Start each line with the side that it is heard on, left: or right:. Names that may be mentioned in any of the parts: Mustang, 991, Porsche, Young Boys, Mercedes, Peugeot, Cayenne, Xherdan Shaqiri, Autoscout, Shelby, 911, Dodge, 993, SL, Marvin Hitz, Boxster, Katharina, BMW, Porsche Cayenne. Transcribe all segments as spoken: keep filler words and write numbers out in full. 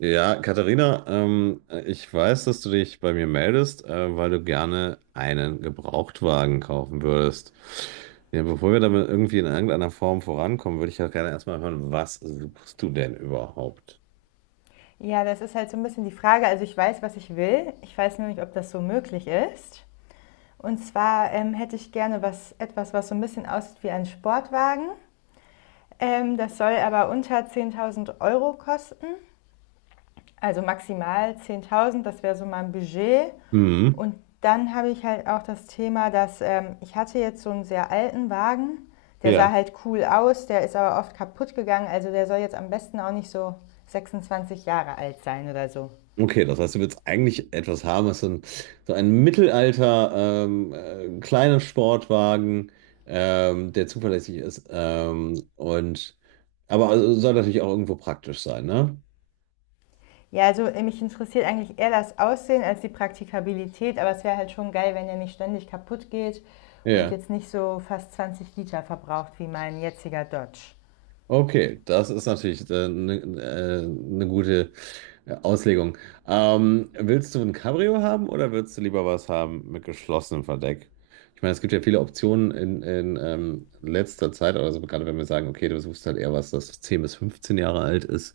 right: Ja, Katharina, ähm, ich weiß, dass du dich bei mir meldest, äh, weil du gerne einen Gebrauchtwagen kaufen würdest. Ja, bevor wir damit irgendwie in irgendeiner Form vorankommen, würde ich ja gerne erstmal hören, was suchst du denn überhaupt?
left: Ja, das ist halt so ein bisschen die Frage. Also ich weiß, was ich will. Ich weiß nur nicht, ob das so möglich ist. Und zwar ähm, hätte ich gerne was, etwas, was so ein bisschen aussieht wie ein Sportwagen. Ähm, das soll aber unter zehntausend Euro kosten. Also maximal zehntausend. Das wäre so mein Budget.
right: Mhm.
left: Und dann habe ich halt auch das Thema, dass ähm, ich hatte jetzt so einen sehr alten Wagen. Der
right: Ja.
left: sah halt cool aus, der ist aber oft kaputt gegangen. Also der soll jetzt am besten auch nicht so sechsundzwanzig Jahre alt sein oder so.
right: Okay, das heißt, du willst eigentlich etwas haben, was so ein, so ein Mittelalter, ähm, äh, kleiner Sportwagen, ähm, der zuverlässig ist, ähm, und, aber also soll natürlich auch irgendwo praktisch sein, ne?
left: Ja, also äh, mich interessiert eigentlich eher das Aussehen als die Praktikabilität, aber es wäre halt schon geil, wenn der nicht ständig kaputt geht und
right: Ja.
left: jetzt nicht so fast zwanzig Liter verbraucht wie mein jetziger Dodge.
right: Okay, das ist natürlich eine äh, ne gute äh, Auslegung. Ähm, willst du ein Cabrio haben oder willst du lieber was haben mit geschlossenem Verdeck? Ich meine, es gibt ja viele Optionen in, in ähm, letzter Zeit, also gerade wenn wir sagen, okay, du suchst halt eher was, das zehn bis fünfzehn Jahre alt ist,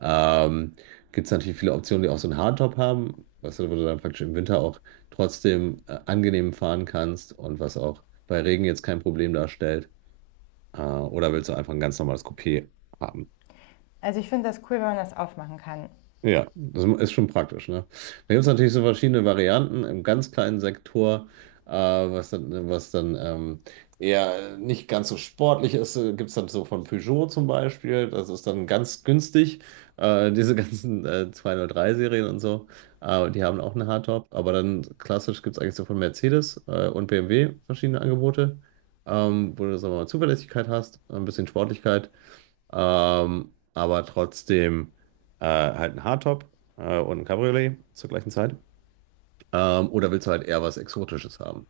right: ähm, gibt es natürlich viele Optionen, die auch so einen Hardtop haben, was du, wo du dann praktisch im Winter auch trotzdem äh, angenehm fahren kannst und was auch bei Regen jetzt kein Problem darstellt. Äh, oder willst du einfach ein ganz normales Coupé haben?
left: Also ich finde das cool, wenn man das aufmachen kann.
right: Ja, das ist schon praktisch, ne? Da gibt es natürlich so verschiedene Varianten im ganz kleinen Sektor, äh, was dann, was dann ähm, eher nicht ganz so sportlich ist. Gibt es dann so von Peugeot zum Beispiel, das ist dann ganz günstig. Äh, diese ganzen äh, zweihundertdrei-Serien und so, äh, die haben auch eine Hardtop. Aber dann klassisch gibt es eigentlich so von Mercedes äh, und B M W verschiedene Angebote, ähm, wo du, sagen wir mal, Zuverlässigkeit hast, ein bisschen Sportlichkeit. Ähm, aber trotzdem äh, halt ein Hardtop äh, und ein Cabriolet zur gleichen Zeit. Ähm, oder willst du halt eher was Exotisches haben?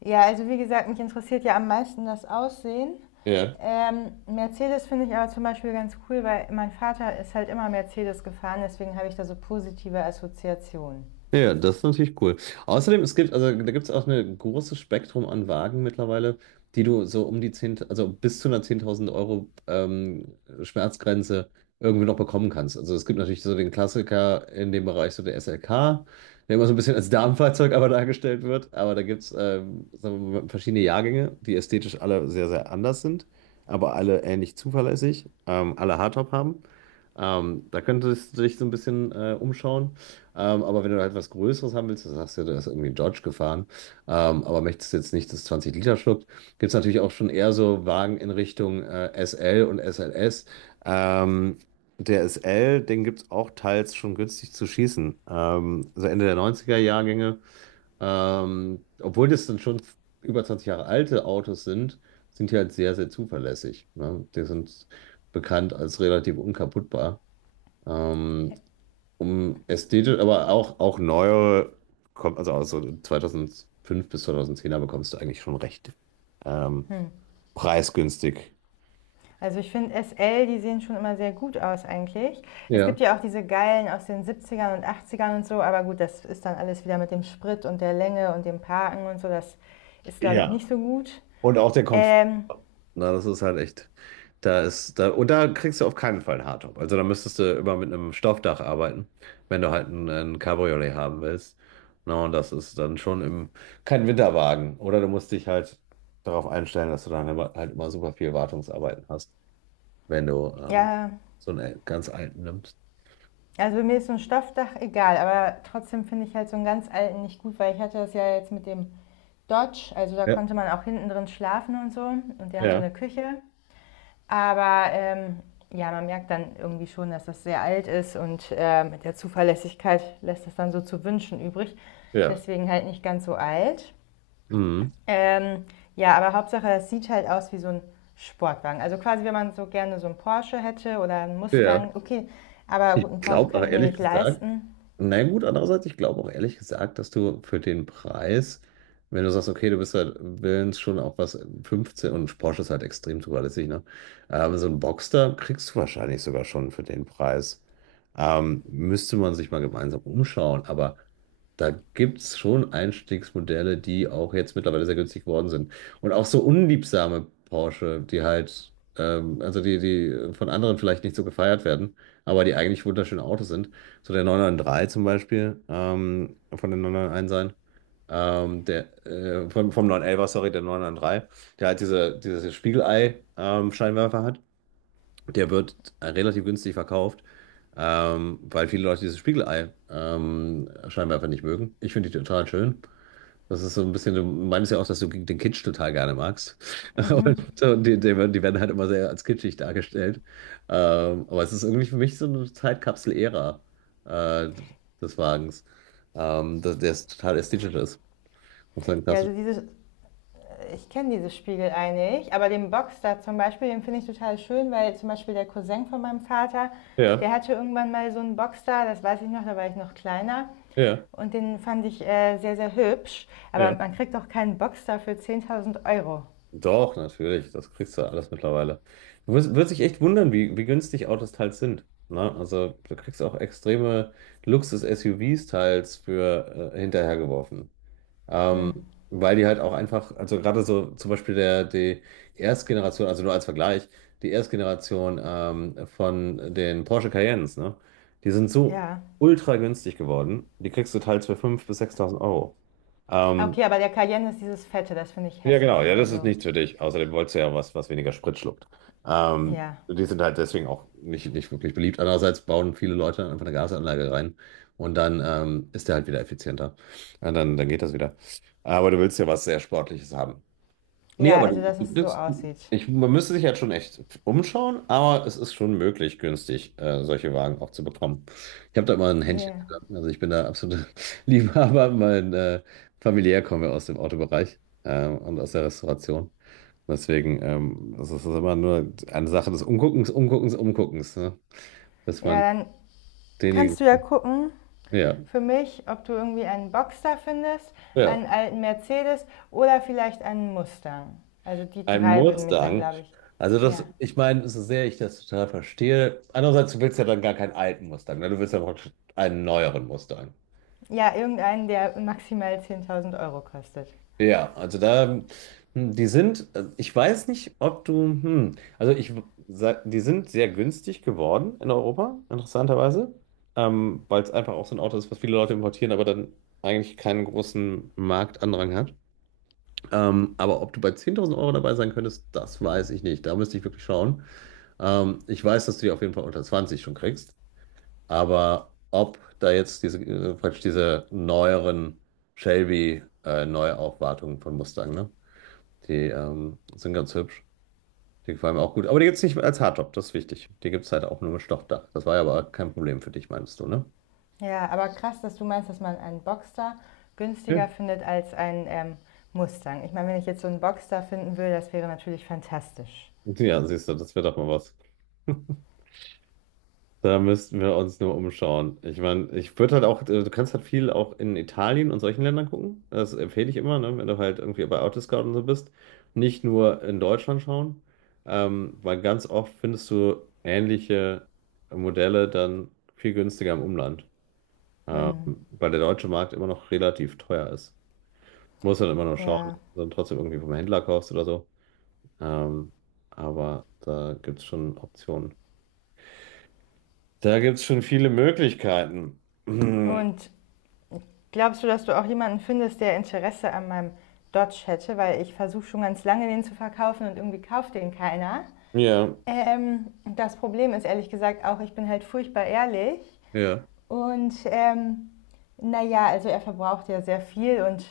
left: Ja, also wie gesagt, mich interessiert ja am meisten das Aussehen.
right: Ja.
left: Ähm, Mercedes finde ich aber zum Beispiel ganz cool, weil mein Vater ist halt immer Mercedes gefahren, deswegen habe ich da so positive Assoziationen.
right: Ja, ja, das ist natürlich cool. Außerdem, es gibt, also da gibt es auch ein großes Spektrum an Wagen mittlerweile, die du so um die zehn, also bis zu einer zehntausend Euro ähm, Schmerzgrenze irgendwie noch bekommen kannst. Also es gibt natürlich so den Klassiker in dem Bereich, so der S L K, der immer so ein bisschen als Damenfahrzeug aber dargestellt wird. Aber da gibt es ähm, sagen wir mal, verschiedene Jahrgänge, die ästhetisch alle sehr, sehr anders sind, aber alle ähnlich zuverlässig, ähm, alle Hardtop haben. Ähm, da könntest du dich so ein bisschen äh, umschauen. Ähm, aber wenn du halt was Größeres haben willst, das sagst du, da ist irgendwie ein Dodge gefahren, ähm, aber möchtest jetzt nicht das zwanzig Liter schluckt, gibt es natürlich auch schon eher so Wagen in Richtung äh, S L und S L S. Ähm, der S L, den gibt es auch teils schon günstig zu schießen. Ähm, also Ende der neunziger Jahrgänge, ähm, obwohl das dann schon über zwanzig Jahre alte Autos sind, sind die halt sehr, sehr zuverlässig. Ne? Die sind bekannt als relativ unkaputtbar. Ähm, um ästhetisch, aber auch, auch neuere, kommt, also aus so zweitausendfünf bis zweitausendzehner bekommst du eigentlich schon recht ähm, preisgünstig.
left: Also ich finde S L, die sehen schon immer sehr gut aus eigentlich. Es
right: Ja.
left: gibt ja auch diese geilen aus den siebziger und achtziger und so, aber gut, das ist dann alles wieder mit dem Sprit und der Länge und dem Parken und so, das ist, glaube ich,
right: Ja.
left: nicht so gut.
right: Und auch der Komfort.
left: Ähm,
right: Na, das ist halt echt. Da ist, da, und da kriegst du auf keinen Fall einen Hardtop. Also da müsstest du immer mit einem Stoffdach arbeiten, wenn du halt ein, ein Cabriolet haben willst. Na, und das ist dann schon im, kein Winterwagen. Oder du musst dich halt darauf einstellen, dass du dann immer, halt immer super viel Wartungsarbeiten hast. Wenn du ähm,
left: ja,
right: so einen ganz alten nimmst.
left: also mir ist so ein Stoffdach egal, aber trotzdem finde ich halt so einen ganz alten nicht gut, weil ich hatte das ja jetzt mit dem Dodge, also da
right: Ja,
left: konnte man auch hinten drin schlafen und so und der hatte
right: ja,
left: eine Küche. Aber ähm, ja, man merkt dann irgendwie schon, dass das sehr alt ist und äh, mit der Zuverlässigkeit lässt das dann so zu wünschen übrig.
right: ja.
left: Deswegen halt nicht ganz so alt.
right: Mhm.
left: Ähm, ja, aber Hauptsache, es sieht halt aus wie so ein Sportwagen. Also quasi, wenn man so gerne so einen Porsche hätte oder einen
right: Ja.
left: Mustang, okay, aber
right: Ich
left: gut, einen Porsche
right: glaube
left: kann
right: aber
left: ich mir
right: ehrlich
left: nicht
right: gesagt,
left: leisten.
right: na gut, andererseits, ich glaube auch ehrlich gesagt, dass du für den Preis, wenn du sagst, okay, du bist halt willens schon auf was fünfzehn und Porsche ist halt extrem zuverlässig, ne? Ähm, so ein Boxster kriegst du wahrscheinlich sogar schon für den Preis. Ähm, müsste man sich mal gemeinsam umschauen, aber da gibt es schon Einstiegsmodelle, die auch jetzt mittlerweile sehr günstig geworden sind. Und auch so unliebsame Porsche, die halt, ähm, also die, die von anderen vielleicht nicht so gefeiert werden, aber die eigentlich wunderschöne Autos sind. So der neun neun drei zum Beispiel, ähm, von den neun neun eins sein. Ähm, der, äh, vom, vom neunelfer, sorry, der neun neun drei, der halt diese, dieses Spiegelei-Scheinwerfer hat. Der wird äh, relativ günstig verkauft, ähm, weil viele Leute dieses Spiegelei-Scheinwerfer nicht mögen. Ich finde die total schön. Das ist so ein bisschen, du meinst ja auch, dass du den Kitsch total gerne magst. Und, und die, die, werden- die werden halt immer sehr als kitschig dargestellt. Ähm, aber es ist irgendwie für mich so eine Zeitkapsel-Ära äh, des Wagens, ähm, dass der total ästhetisch ist. Und sein
left: Ja,
right: klassisch.
left: also dieses, ich kenne dieses Spiegelei nicht, aber den Boxster zum Beispiel, den finde ich total schön, weil zum Beispiel der Cousin von meinem Vater, der
right: Ja,
left: hatte irgendwann mal so einen Boxster, das weiß ich noch, da war ich noch kleiner.
right: ja,
left: Und den fand ich äh, sehr, sehr hübsch. Aber
right: ja.
left: man kriegt doch keinen Boxster für zehntausend Euro.
right: Doch, natürlich. Das kriegst du alles mittlerweile. Du wirst, wirst dich echt wundern, wie, wie günstig Autos teils sind. Ne? Also du kriegst auch extreme Luxus-S U Vs teils für äh, hinterhergeworfen.
left: Hm,
right: Ähm, weil die halt auch einfach, also gerade so zum Beispiel der, die Erstgeneration, also nur als Vergleich, die Erstgeneration ähm, von den Porsche Cayennes, ne? Die sind so
left: ja.
right: ultra günstig geworden, die kriegst du teils für fünftausend bis sechstausend Euro.
left: Ah,
right: Ähm,
left: okay, aber der Cayenne ist dieses Fette, das finde ich
right: ja, genau.
left: hässlich.
right: Ja, das ist
left: Also,
right: nichts für dich. Außerdem wolltest du ja was, was weniger Sprit schluckt. Ähm,
left: ja.
right: die sind halt deswegen auch nicht, nicht wirklich beliebt. Andererseits bauen viele Leute einfach eine Gasanlage rein und dann ähm, ist der halt wieder effizienter. Ja, dann, dann geht das wieder. Aber du willst ja was sehr Sportliches haben. Nee,
left: Ja,
right: aber
left: also,
right: du,
left: dass
right: du,
left: es so
right: das-
left: aussieht.
right: ich, man müsste sich halt schon echt umschauen, aber es ist schon möglich, günstig äh, solche Wagen auch zu bekommen. Ich habe da immer ein Händchen
left: Ja.
right: für. Also ich bin da absoluter Liebhaber. Mein äh, familiär kommen wir aus dem Autobereich äh, und aus der Restauration. Deswegen ähm, also es ist immer nur eine Sache des Umguckens, Umguckens, Umguckens, ne? Dass
left: Ja,
right: man
left: dann kannst
right: denjenigen.
left: du ja gucken,
right: Ja,
left: für mich, ob du irgendwie einen Boxster findest, einen
right: ja.
left: alten Mercedes oder vielleicht einen Mustang. Also die
right: Ein
left: drei würden mich dann,
right: Mustang.
left: glaube ich,
right: Also das,
left: ja.
right: ich meine, so sehr ich das total verstehe. Andererseits, du willst ja dann gar keinen alten Mustang, ne? Du willst ja praktisch einen neueren Mustang.
left: Ja, irgendeinen, der maximal zehntausend Euro kostet.
right: Ja, also da, hm, die sind, äh, ich weiß nicht, ob du, hm, also ich, w- sag- die sind sehr günstig geworden in Europa, interessanterweise, ähm, weil es einfach auch so ein Auto ist, was viele Leute importieren, aber dann eigentlich keinen großen Marktandrang hat. Ähm, aber ob du bei zehntausend Euro dabei sein könntest, das weiß ich nicht. Da müsste ich wirklich schauen. Ähm, ich weiß, dass du die auf jeden Fall unter zwanzig schon kriegst, aber ob da jetzt diese, äh, praktisch diese neueren Shelby äh, Neuaufwartungen von Mustang, ne? Die ähm, sind ganz hübsch. Die gefallen mir auch gut. Aber die gibt es nicht als Hardtop, das ist wichtig. Die gibt es halt auch nur mit Stoffdach. Das war ja aber kein Problem für dich, meinst du, ne?
left: Ja, aber krass, dass du meinst, dass man einen Boxster
right: Ja.
left: günstiger findet als einen ähm, Mustang. Ich meine, wenn ich jetzt so einen Boxster finden würde, das wäre natürlich fantastisch.
right: Ja, siehst du, das wird doch mal was. Da müssten wir uns nur umschauen. Ich meine, ich würde halt auch, äh, du kannst halt viel auch in Italien und solchen Ländern gucken. Das empfehle ich immer, ne, wenn du halt irgendwie bei Autoscout und so bist. Nicht nur in Deutschland schauen, ähm, weil ganz oft findest du ähnliche Modelle dann viel günstiger im Umland, ähm,
left: Hm,
right: weil der deutsche Markt immer noch relativ teuer ist. Muss dann immer noch schauen,
left: ja.
right: dass du dann trotzdem irgendwie vom Händler kaufst oder so. Ähm, aber da gibt es schon Optionen. Da gibt es schon viele Möglichkeiten.
left: Und glaubst du, dass du auch jemanden findest, der Interesse an meinem Dodge hätte? Weil ich versuche schon ganz lange, den zu verkaufen und irgendwie kauft den keiner.
right: Ja,
left: Ähm, das Problem ist ehrlich gesagt auch, ich bin halt furchtbar ehrlich.
right: ja,
left: Und ähm, naja, also er verbraucht ja sehr viel und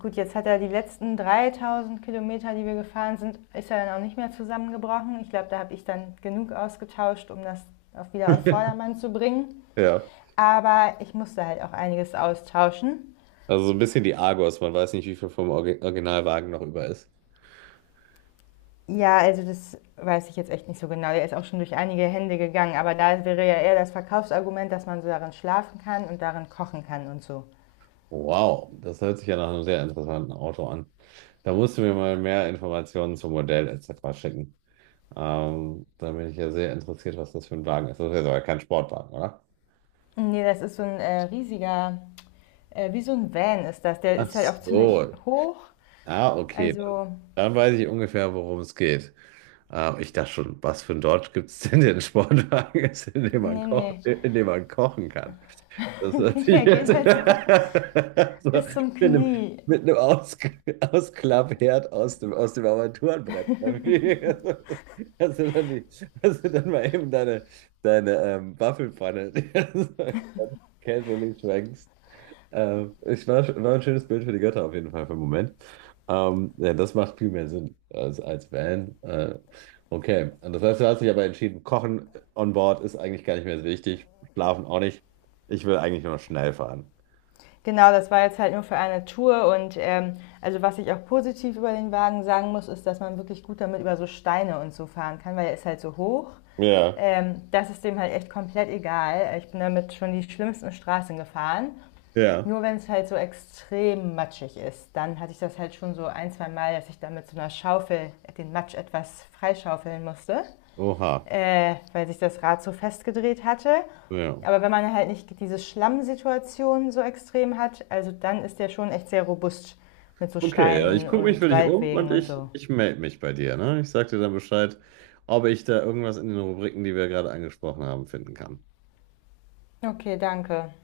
left: gut, jetzt hat er die letzten dreitausend Kilometer, die wir gefahren sind, ist er dann auch nicht mehr zusammengebrochen. Ich glaube, da habe ich dann genug ausgetauscht, um das auf, wieder auf Vordermann zu bringen.
right: ja.
left: Aber ich musste halt auch einiges austauschen.
right: Also so ein bisschen die Argos. Man weiß nicht, wie viel vom Orgi- Originalwagen noch über ist.
left: Ja, also das weiß ich jetzt echt nicht so genau. Der ist auch schon durch einige Hände gegangen, aber da wäre ja eher das Verkaufsargument, dass man so darin schlafen kann und darin kochen kann und so.
right: Wow, das hört sich ja nach einem sehr interessanten Auto an. Da musst du mir mal mehr Informationen zum Modell et cetera schicken. Ähm, da bin ich ja sehr interessiert, was das für ein Wagen ist. Das ist jetzt aber kein Sportwagen, oder?
left: Nee, das ist so ein äh, riesiger, äh, wie so ein Van ist das. Der
right: Ach
left: ist halt auch ziemlich
right: so.
left: hoch.
right: Ah, okay. Dann,
left: Also,
right: dann weiß ich ungefähr, worum es geht. Ähm, ich dachte schon, was für ein Dodge gibt es denn, den Sportwagen ist, in dem man
left: nee,
right: koch,
left: nee,
right: in dem man kochen kann? Das hört sich
left: der
right: jetzt
left: geht halt so
right: so
left: bis
right: mit
left: zum
right: einem,
left: Knie.
right: mit einem Aus Ausklappherd aus dem, aus dem Armaturenbrett. Hast du dann, die, hast du dann mal eben deine, deine ähm, Waffelpfanne casually schwenkst. Äh, ich war, war ein schönes Bild für die Götter auf jeden Fall für den Moment. Ähm, ja, das macht viel mehr Sinn als, als Van. Äh, okay, und das heißt, du hast dich aber entschieden, Kochen on Board ist eigentlich gar nicht mehr so wichtig, Schlafen auch nicht. Ich will eigentlich nur noch schnell fahren.
left: Genau, das war jetzt halt nur für eine Tour und ähm, also was ich auch positiv über den Wagen sagen muss, ist, dass man wirklich gut damit über so Steine und so fahren kann, weil er ist halt so hoch.
right: Ja.
left: Ähm, das ist dem halt echt komplett egal. Ich bin damit schon die schlimmsten Straßen gefahren.
right: Ja.
left: Nur wenn es halt so extrem matschig ist, dann hatte ich das halt schon so ein, zwei Mal, dass ich damit mit so einer Schaufel den Matsch etwas freischaufeln musste,
right: Oha,
left: äh, weil sich das Rad so festgedreht hatte.
right: ja.
left: Aber wenn man halt nicht diese Schlammsituation so extrem hat, also dann ist der schon echt sehr robust mit so
right: Okay, ja, ich
left: Steinen
right: gucke mich für
left: und
right: dich um und
left: Waldwegen und
right: ich,
left: so.
right: ich melde mich bei dir, ne? Ich sag dir dann Bescheid, ob ich da irgendwas in den Rubriken, die wir gerade angesprochen haben, finden kann.
left: Okay, danke.